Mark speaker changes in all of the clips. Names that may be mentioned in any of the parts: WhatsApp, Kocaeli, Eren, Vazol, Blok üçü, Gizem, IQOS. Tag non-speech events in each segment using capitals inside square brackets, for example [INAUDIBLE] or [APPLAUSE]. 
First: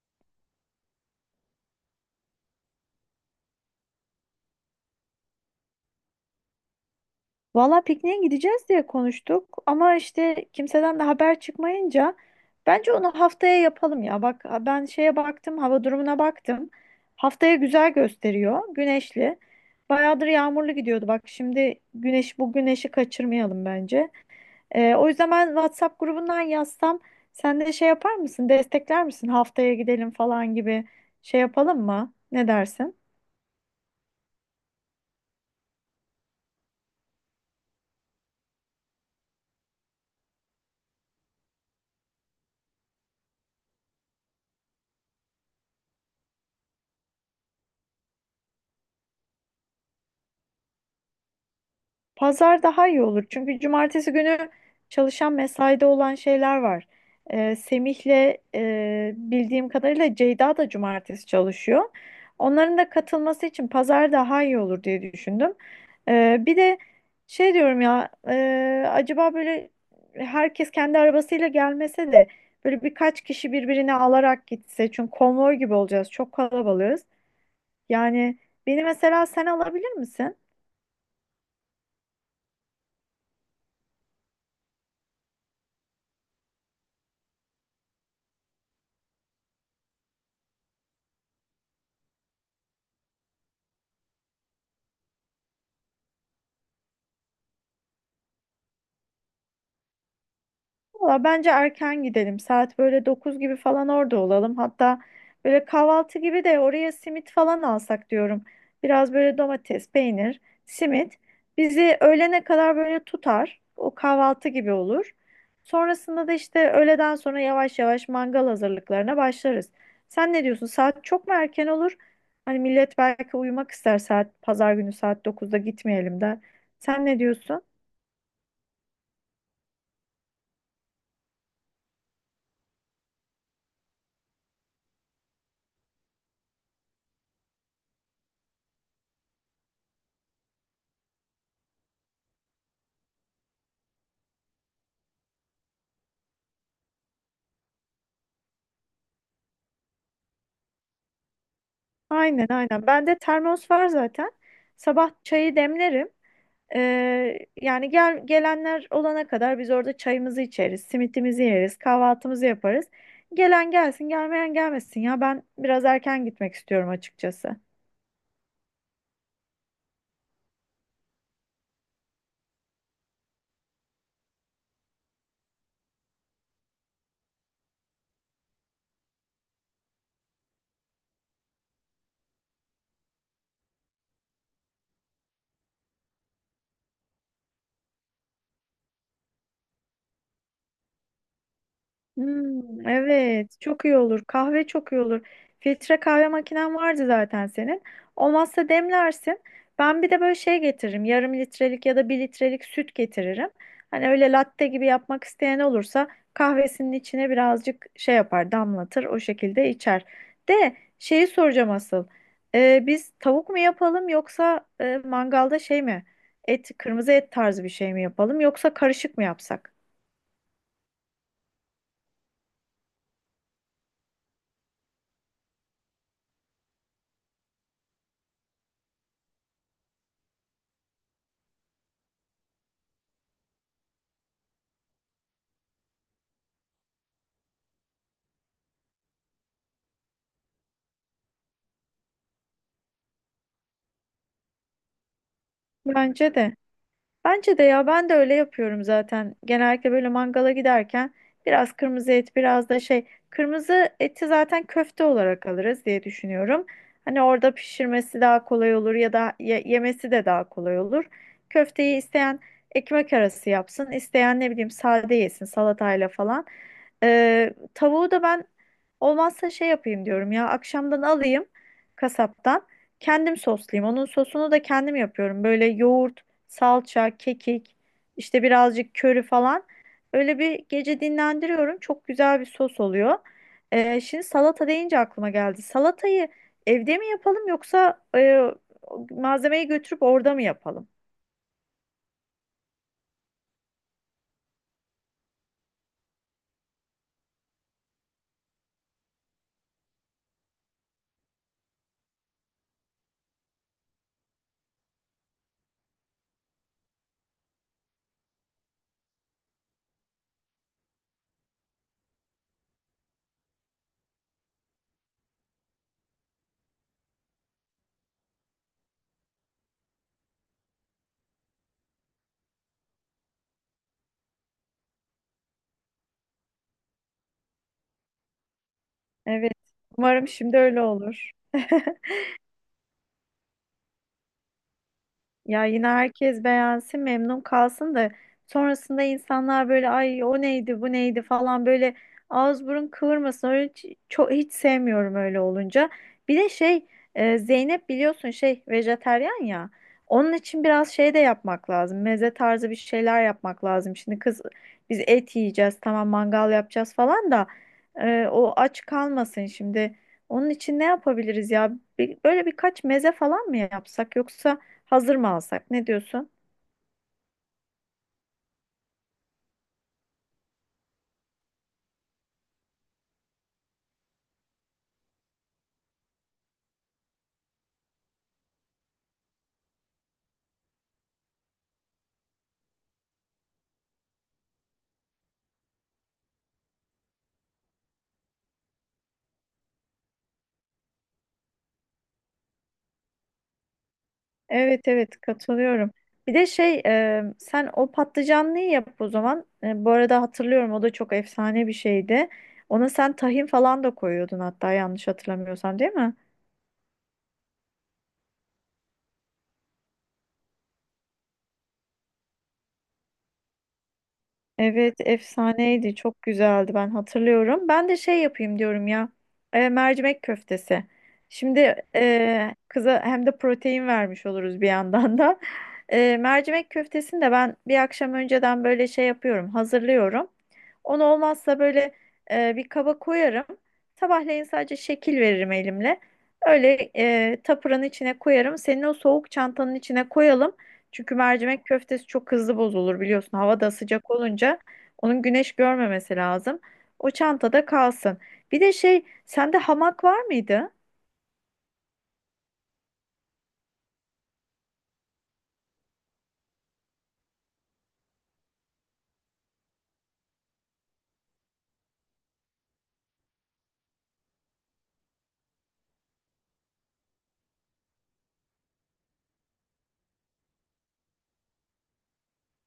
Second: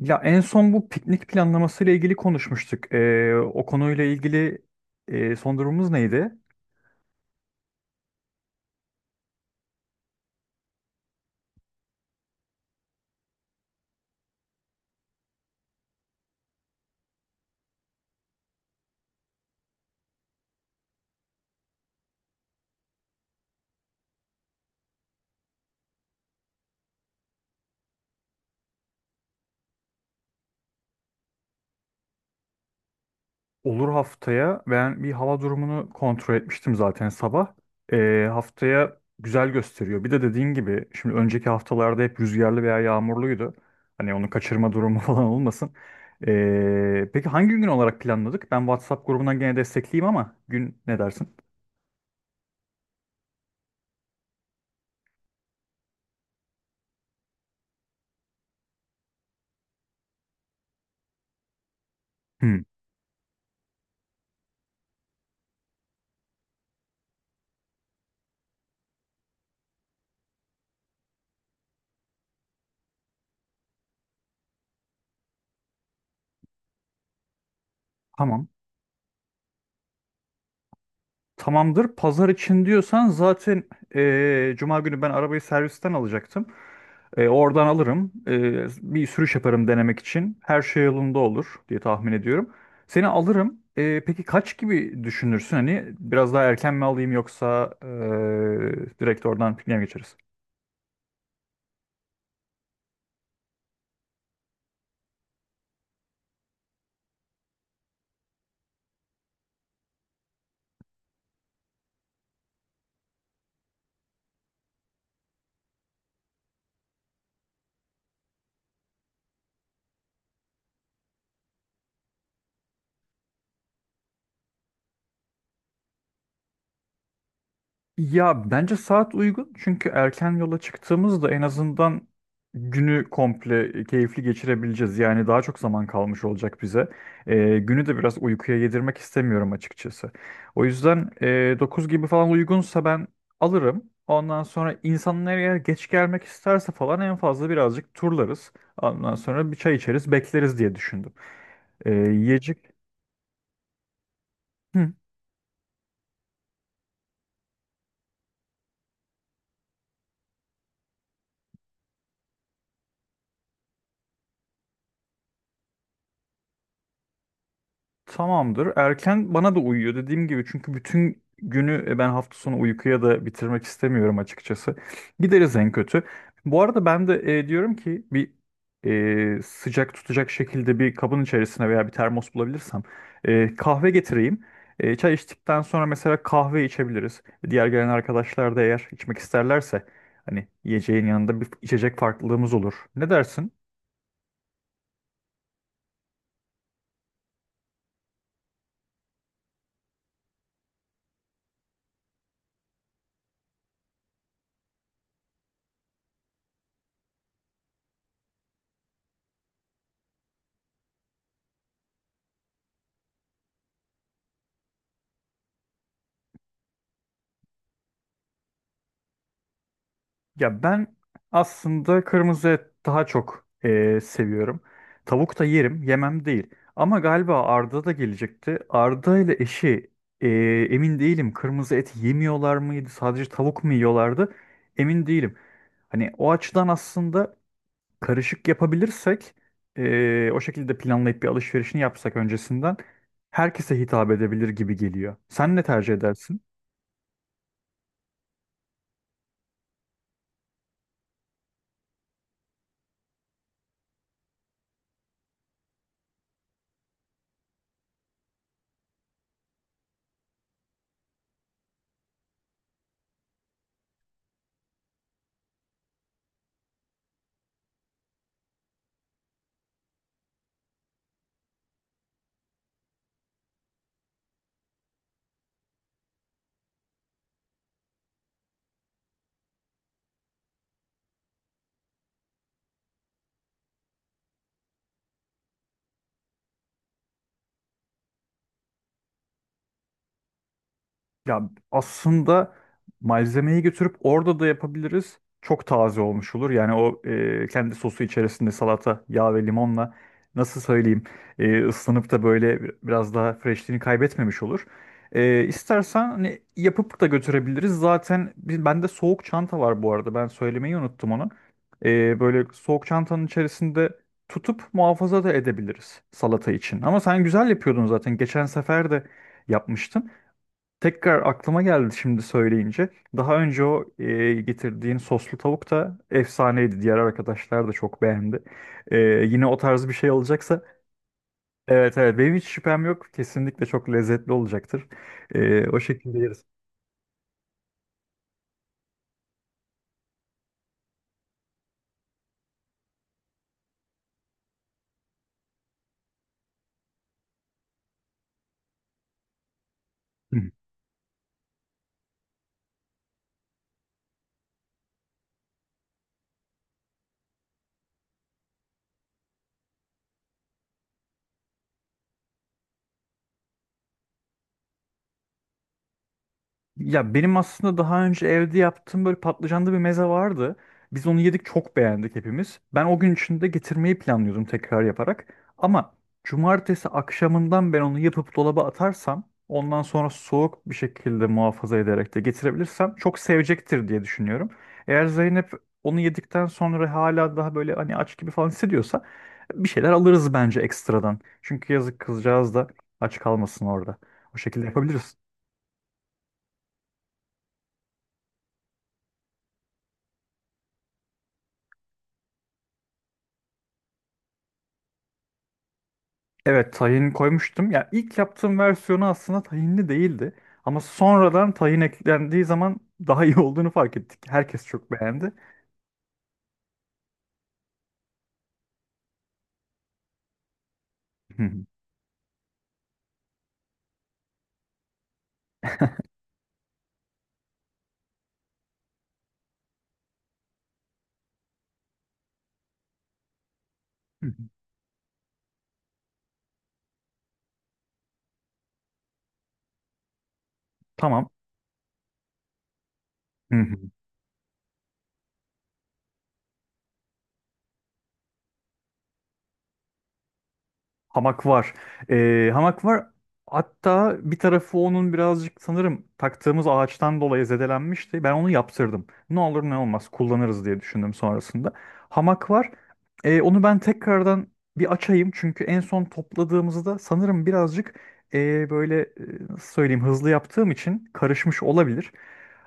Speaker 1: Ya en son bu piknik planlaması ile ilgili konuşmuştuk. O konuyla ilgili son durumumuz neydi?
Speaker 2: Valla pikniğe gideceğiz diye konuştuk ama işte kimseden de haber çıkmayınca bence onu haftaya yapalım ya. Bak ben şeye baktım, hava durumuna baktım. Haftaya güzel gösteriyor, güneşli. Bayağıdır yağmurlu gidiyordu bak şimdi güneş bu güneşi kaçırmayalım bence. O yüzden ben WhatsApp grubundan yazsam sen de şey yapar mısın, destekler misin haftaya gidelim falan gibi şey yapalım mı? Ne dersin?
Speaker 1: Olur, haftaya ben bir hava durumunu kontrol etmiştim zaten sabah. Haftaya güzel gösteriyor. Bir de dediğin gibi şimdi önceki haftalarda hep rüzgarlı veya yağmurluydu. Hani onu kaçırma durumu [LAUGHS] falan olmasın. Peki hangi gün olarak planladık? Ben WhatsApp grubundan gene destekleyeyim ama gün ne dersin?
Speaker 2: Pazar daha iyi olur. Çünkü cumartesi günü çalışan mesaide olan şeyler var. Semih'le bildiğim kadarıyla Ceyda da cumartesi çalışıyor.
Speaker 1: Hmm,
Speaker 2: Onların da katılması için pazar daha iyi olur diye düşündüm. Bir de şey diyorum ya acaba böyle herkes kendi arabasıyla gelmese de böyle birkaç kişi birbirini alarak gitse. Çünkü konvoy gibi olacağız. Çok kalabalığız. Yani
Speaker 1: tamam.
Speaker 2: beni mesela sen alabilir misin?
Speaker 1: Tamamdır. Pazar için diyorsan zaten Cuma günü ben arabayı servisten alacaktım. Oradan alırım. Bir sürüş yaparım denemek için. Her şey yolunda olur diye tahmin ediyorum. Seni alırım. Peki kaç gibi düşünürsün? Hani biraz daha erken mi alayım yoksa direkt oradan pikniğe mi geçeriz?
Speaker 2: Valla bence erken gidelim. Saat böyle 9 gibi falan orada olalım. Hatta böyle kahvaltı gibi de oraya simit falan alsak diyorum. Biraz böyle domates, peynir, simit bizi öğlene kadar böyle tutar. O kahvaltı gibi olur. Sonrasında da işte öğleden sonra yavaş yavaş mangal hazırlıklarına başlarız. Sen ne diyorsun? Saat çok mu erken olur? Hani millet belki uyumak ister saat pazar günü saat dokuzda gitmeyelim de. Sen ne diyorsun?
Speaker 1: Ya bence saat uygun, çünkü erken yola çıktığımızda en azından günü komple keyifli geçirebileceğiz. Yani daha çok zaman kalmış olacak bize. Günü de biraz uykuya yedirmek istemiyorum açıkçası. O yüzden 9 gibi falan uygunsa ben alırım. Ondan sonra insanlar eğer geç gelmek isterse falan en fazla birazcık turlarız. Ondan sonra bir çay içeriz, bekleriz diye düşündüm.
Speaker 2: Aynen
Speaker 1: Yiyecek.
Speaker 2: aynen. Bende termos var zaten. Sabah çayı demlerim. Yani gel, gelenler olana kadar biz orada çayımızı içeriz, simitimizi yeriz, kahvaltımızı yaparız. Gelen gelsin, gelmeyen gelmesin ya. Ben biraz erken gitmek istiyorum açıkçası.
Speaker 1: Tamamdır. Erken bana da uyuyor, dediğim gibi, çünkü bütün günü ben hafta sonu uykuya da bitirmek istemiyorum açıkçası. Gideriz en kötü. Bu arada ben de diyorum ki bir sıcak tutacak şekilde bir kabın içerisine veya bir termos bulabilirsem kahve getireyim. Çay içtikten sonra mesela kahve içebiliriz. Diğer gelen arkadaşlar da eğer içmek isterlerse hani yiyeceğin yanında bir içecek farklılığımız olur.
Speaker 2: Hmm,
Speaker 1: Ne dersin?
Speaker 2: evet, çok iyi olur. Kahve çok iyi olur. Filtre kahve makinen vardı zaten senin. Olmazsa demlersin. Ben bir de böyle şey getiririm. Yarım litrelik ya da bir litrelik süt getiririm. Hani öyle latte gibi yapmak isteyen olursa kahvesinin içine birazcık şey yapar, damlatır, o şekilde içer. De şeyi soracağım asıl. Biz tavuk mu yapalım yoksa mangalda şey mi? Et, kırmızı et tarzı bir şey mi yapalım yoksa karışık mı yapsak?
Speaker 1: Ya ben aslında kırmızı et daha çok seviyorum. Tavuk da yerim, yemem değil. Ama galiba Arda da gelecekti. Arda ile eşi emin değilim. Kırmızı et yemiyorlar mıydı? Sadece tavuk mu yiyorlardı? Emin değilim. Hani o açıdan aslında karışık yapabilirsek o şekilde planlayıp bir alışverişini yapsak öncesinden, herkese hitap edebilir gibi geliyor. Sen ne tercih
Speaker 2: Bence
Speaker 1: edersin?
Speaker 2: de. Bence de ya ben de öyle yapıyorum zaten. Genellikle böyle mangala giderken biraz kırmızı et, biraz da şey kırmızı eti zaten köfte olarak alırız diye düşünüyorum. Hani orada pişirmesi daha kolay olur ya da yemesi de daha kolay olur. Köfteyi isteyen ekmek arası yapsın, isteyen ne bileyim sade yesin salatayla falan. Tavuğu da ben olmazsa şey yapayım diyorum ya akşamdan alayım kasaptan. Kendim soslayayım. Onun sosunu da kendim yapıyorum. Böyle yoğurt salça, kekik, işte birazcık köri falan. Öyle bir gece dinlendiriyorum. Çok güzel bir sos oluyor. Şimdi salata deyince aklıma geldi. Salatayı evde mi yapalım yoksa malzemeyi götürüp orada mı yapalım?
Speaker 1: Ya aslında malzemeyi götürüp orada da yapabiliriz. Çok taze olmuş olur. Yani o kendi sosu içerisinde salata, yağ ve limonla, nasıl söyleyeyim, ıslanıp da böyle biraz daha freshliğini kaybetmemiş olur. İstersen hani yapıp da götürebiliriz. Zaten biz, bende soğuk çanta var bu arada. Ben söylemeyi unuttum onu. Böyle soğuk çantanın içerisinde tutup muhafaza da edebiliriz salata için. Ama sen güzel yapıyordun zaten. Geçen sefer de yapmıştın. Tekrar aklıma geldi şimdi söyleyince. Daha önce o getirdiğin soslu tavuk da efsaneydi. Diğer arkadaşlar da çok beğendi. Yine
Speaker 2: Evet.
Speaker 1: o tarz bir şey
Speaker 2: Umarım şimdi
Speaker 1: olacaksa,
Speaker 2: öyle olur.
Speaker 1: evet
Speaker 2: [LAUGHS]
Speaker 1: evet, benim hiç şüphem yok. Kesinlikle çok lezzetli olacaktır.
Speaker 2: Ya
Speaker 1: O
Speaker 2: yine
Speaker 1: şekilde yeriz.
Speaker 2: herkes beğensin, memnun kalsın da sonrasında insanlar böyle ay o neydi, bu neydi falan böyle ağız burun kıvırmasın. Öyle hiç, çok hiç sevmiyorum öyle olunca. Bir de şey Zeynep biliyorsun şey vejetaryen ya. Onun
Speaker 1: Hı.
Speaker 2: için biraz şey de yapmak lazım. Meze tarzı bir şeyler yapmak lazım. Şimdi kız biz et yiyeceğiz, tamam mangal yapacağız falan da o aç kalmasın şimdi. Onun için ne yapabiliriz ya? Bir- böyle birkaç meze falan mı yapsak yoksa hazır mı alsak? Ne diyorsun?
Speaker 1: Ya benim aslında daha önce evde yaptığım böyle patlıcanlı bir meze vardı. Biz onu yedik, çok beğendik hepimiz. Ben o gün içinde getirmeyi planlıyordum tekrar yaparak. Ama cumartesi akşamından ben onu yapıp dolaba atarsam, ondan sonra soğuk bir şekilde muhafaza ederek de getirebilirsem çok sevecektir diye düşünüyorum. Eğer Zeynep onu yedikten sonra hala daha böyle hani aç gibi falan hissediyorsa, bir şeyler alırız bence ekstradan. Çünkü yazık, kızcağız da aç kalmasın orada. O şekilde
Speaker 2: Evet
Speaker 1: yapabiliriz.
Speaker 2: evet katılıyorum. Bir de şey sen o patlıcanlıyı yap o zaman. Bu arada hatırlıyorum o da çok efsane bir şeydi. Ona sen tahin falan da koyuyordun hatta yanlış hatırlamıyorsam değil mi?
Speaker 1: Evet, tahin koymuştum. Ya ilk yaptığım versiyonu aslında tahinli değildi. Ama sonradan tahin eklendiği zaman daha iyi [LAUGHS] olduğunu fark ettik. Herkes çok
Speaker 2: Evet
Speaker 1: beğendi.
Speaker 2: efsaneydi çok güzeldi ben hatırlıyorum. Ben de şey yapayım diyorum ya mercimek köftesi.
Speaker 1: Hı hı.
Speaker 2: Şimdi kıza hem de protein vermiş oluruz bir yandan da. Mercimek köftesini de ben bir akşam önceden böyle şey yapıyorum hazırlıyorum. Onu olmazsa böyle bir kaba koyarım.
Speaker 1: Hı hı.
Speaker 2: Sabahleyin sadece şekil veririm elimle. Öyle tapuranın içine koyarım. Senin o soğuk çantanın içine koyalım. Çünkü
Speaker 1: Tamam.
Speaker 2: mercimek köftesi çok hızlı bozulur biliyorsun. Hava da sıcak olunca onun güneş görmemesi lazım. O çantada kalsın. Bir de şey, sende hamak var mıydı?
Speaker 1: Hamak var. Hamak var. Hatta bir tarafı onun birazcık sanırım taktığımız ağaçtan dolayı zedelenmişti. Ben onu yaptırdım. Ne olur ne olmaz kullanırız diye düşündüm sonrasında. Hamak var. Onu ben tekrardan bir açayım. Çünkü en son topladığımızda sanırım birazcık böyle nasıl söyleyeyim, hızlı yaptığım için karışmış olabilir.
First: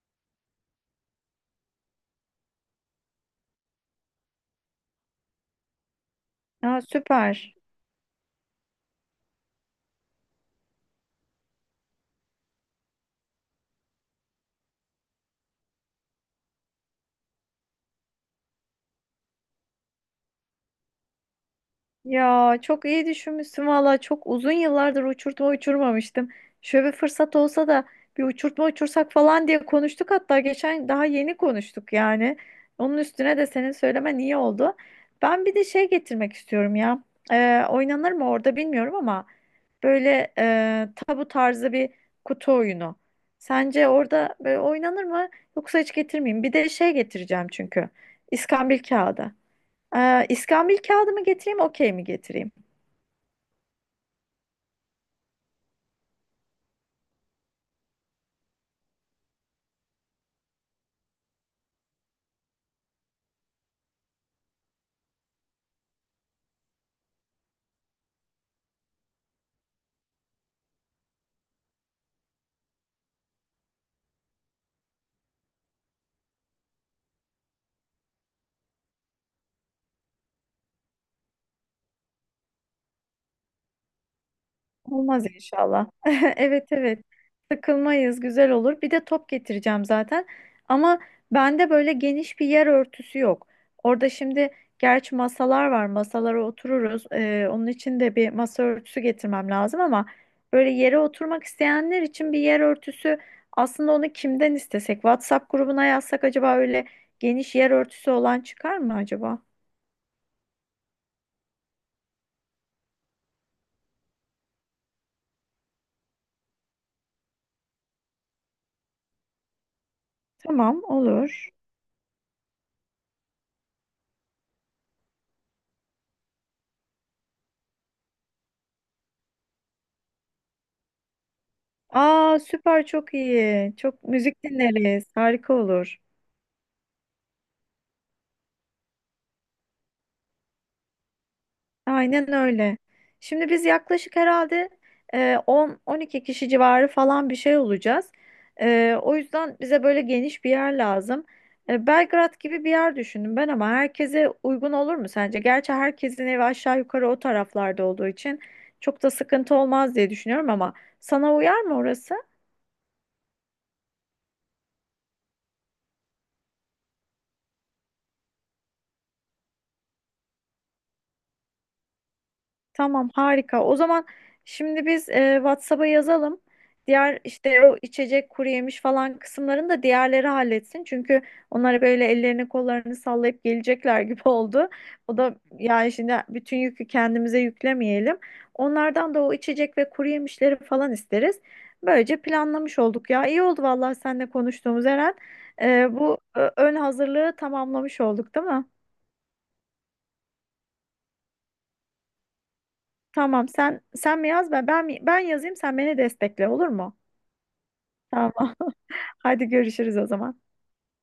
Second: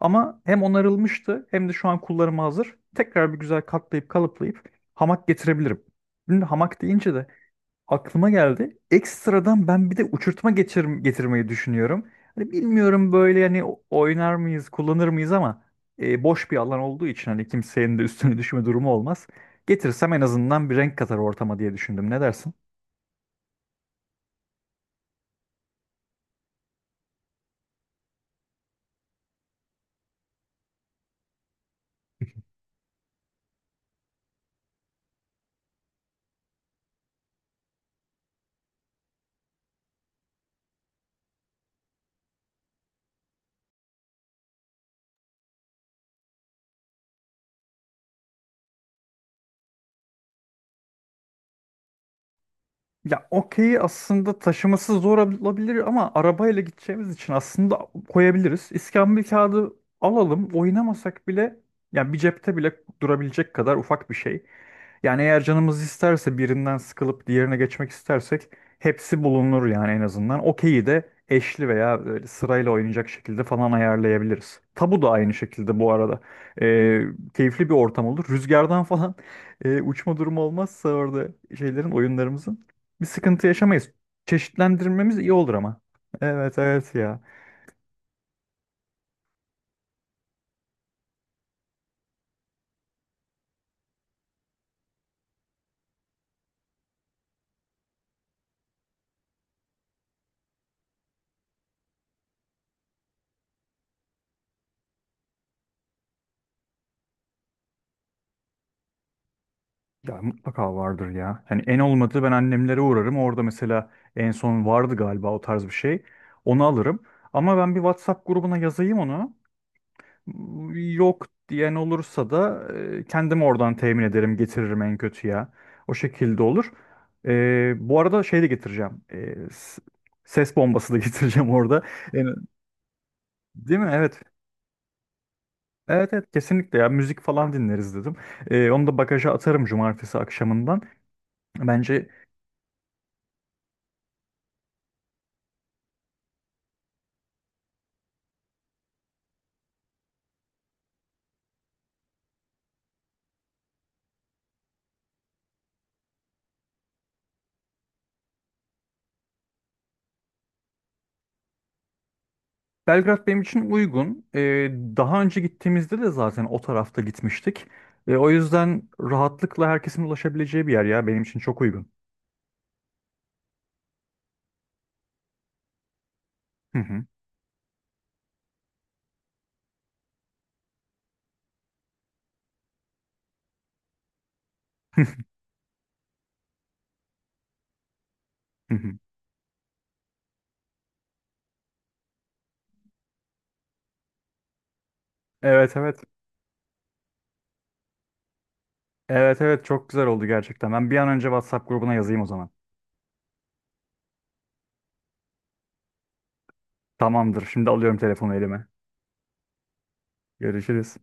Speaker 1: Ama hem onarılmıştı hem de şu an kullanıma hazır. Tekrar bir güzel katlayıp kalıplayıp hamak getirebilirim. Şimdi
Speaker 2: Aa,
Speaker 1: hamak deyince de
Speaker 2: süper.
Speaker 1: aklıma geldi. Ekstradan ben bir de uçurtma geçir getirmeyi düşünüyorum. Hani bilmiyorum, böyle hani oynar mıyız, kullanır mıyız, ama boş bir alan olduğu için hani kimsenin de üstüne düşme durumu olmaz. Getirsem en azından bir renk katar ortama diye düşündüm. Ne dersin?
Speaker 2: Ya çok iyi düşünmüşsün valla çok uzun yıllardır uçurtma uçurmamıştım. Şöyle bir fırsat olsa da bir uçurtma uçursak falan diye konuştuk hatta geçen daha yeni konuştuk yani. Onun üstüne de senin söylemen iyi oldu. Ben bir de şey getirmek istiyorum ya. Oynanır mı orada bilmiyorum ama böyle tabu tarzı bir kutu oyunu. Sence orada böyle oynanır mı yoksa hiç getirmeyeyim? Bir de şey getireceğim çünkü. İskambil kağıdı. İskambil kağıdı mı getireyim, okey mi getireyim?
Speaker 1: Ya okey aslında taşıması zor olabilir, ama arabayla gideceğimiz için aslında koyabiliriz. İskambil kağıdı alalım. Oynamasak bile, yani bir cepte bile durabilecek kadar ufak bir şey. Yani eğer canımız isterse birinden sıkılıp diğerine geçmek istersek hepsi bulunur yani en azından. Okeyi de eşli veya böyle sırayla oynayacak şekilde falan ayarlayabiliriz. Tabu da aynı şekilde bu arada. Ee, Keyifli bir ortam olur. Rüzgardan [LAUGHS] falan uçma durumu olmazsa orada şeylerin, oyunlarımızın. Bir sıkıntı yaşamayız. Çeşitlendirmemiz
Speaker 2: Olmaz
Speaker 1: iyi olur ama.
Speaker 2: inşallah. [LAUGHS]
Speaker 1: Evet
Speaker 2: Evet
Speaker 1: evet
Speaker 2: evet.
Speaker 1: ya.
Speaker 2: Sıkılmayız, güzel olur. Bir de top getireceğim zaten. Ama bende böyle geniş bir yer örtüsü yok. Orada şimdi gerçi masalar var. Masalara otururuz. Onun için de bir masa örtüsü getirmem lazım ama böyle yere oturmak isteyenler için bir yer örtüsü aslında onu kimden istesek? WhatsApp grubuna yazsak acaba öyle geniş yer örtüsü olan çıkar mı acaba?
Speaker 1: Ya mutlaka vardır ya. Yani en olmadı ben annemlere uğrarım. Orada mesela en son vardı galiba o tarz bir şey. Onu alırım. Ama ben bir WhatsApp grubuna yazayım onu.
Speaker 2: Tamam,
Speaker 1: Yok
Speaker 2: olur.
Speaker 1: diyen olursa da kendim oradan temin ederim, getiririm en kötü ya. O şekilde olur. Bu arada şey de getireceğim. Ses bombası da [LAUGHS] getireceğim orada. Yani,
Speaker 2: Aa süper çok iyi.
Speaker 1: değil mi?
Speaker 2: Çok
Speaker 1: Evet.
Speaker 2: müzik dinleriz. Harika olur.
Speaker 1: Evet evet, kesinlikle ya, müzik falan dinleriz dedim. Onu da bagaja atarım cumartesi akşamından. Bence
Speaker 2: Aynen öyle. Şimdi biz yaklaşık herhalde 10-12 kişi civarı falan bir şey olacağız. O yüzden bize böyle geniş bir yer lazım. Belgrad gibi bir yer düşündüm ben ama herkese uygun olur mu sence? Gerçi herkesin evi aşağı yukarı o taraflarda olduğu için çok da sıkıntı olmaz diye düşünüyorum ama sana uyar mı orası?
Speaker 1: Belgrad benim için uygun. Daha önce gittiğimizde de zaten o tarafta gitmiştik. O yüzden rahatlıkla herkesin ulaşabileceği bir yer, ya benim için çok uygun.
Speaker 2: Tamam harika. O zaman şimdi biz WhatsApp'a yazalım.
Speaker 1: Hı hı.
Speaker 2: Diğer işte o içecek kuru yemiş falan kısımlarını da diğerleri halletsin. Çünkü onlar böyle ellerini kollarını sallayıp gelecekler gibi [LAUGHS] oldu. O
Speaker 1: [LAUGHS]
Speaker 2: da yani şimdi bütün yükü kendimize yüklemeyelim.
Speaker 1: Hı hı.
Speaker 2: Onlardan da o içecek ve kuru yemişleri falan isteriz. Böylece planlamış olduk ya. İyi oldu vallahi seninle konuştuğumuz Eren.
Speaker 1: Evet evet.
Speaker 2: Bu ön hazırlığı tamamlamış olduk, değil mi?
Speaker 1: Evet evet, çok güzel oldu gerçekten. Ben bir an önce WhatsApp grubuna yazayım o zaman.
Speaker 2: Tamam sen mi yaz ben yazayım sen beni destekle olur mu?
Speaker 1: Tamamdır. Şimdi alıyorum telefonu
Speaker 2: Tamam.
Speaker 1: elime.
Speaker 2: [LAUGHS] Hadi görüşürüz o zaman.
Speaker 1: Görüşürüz.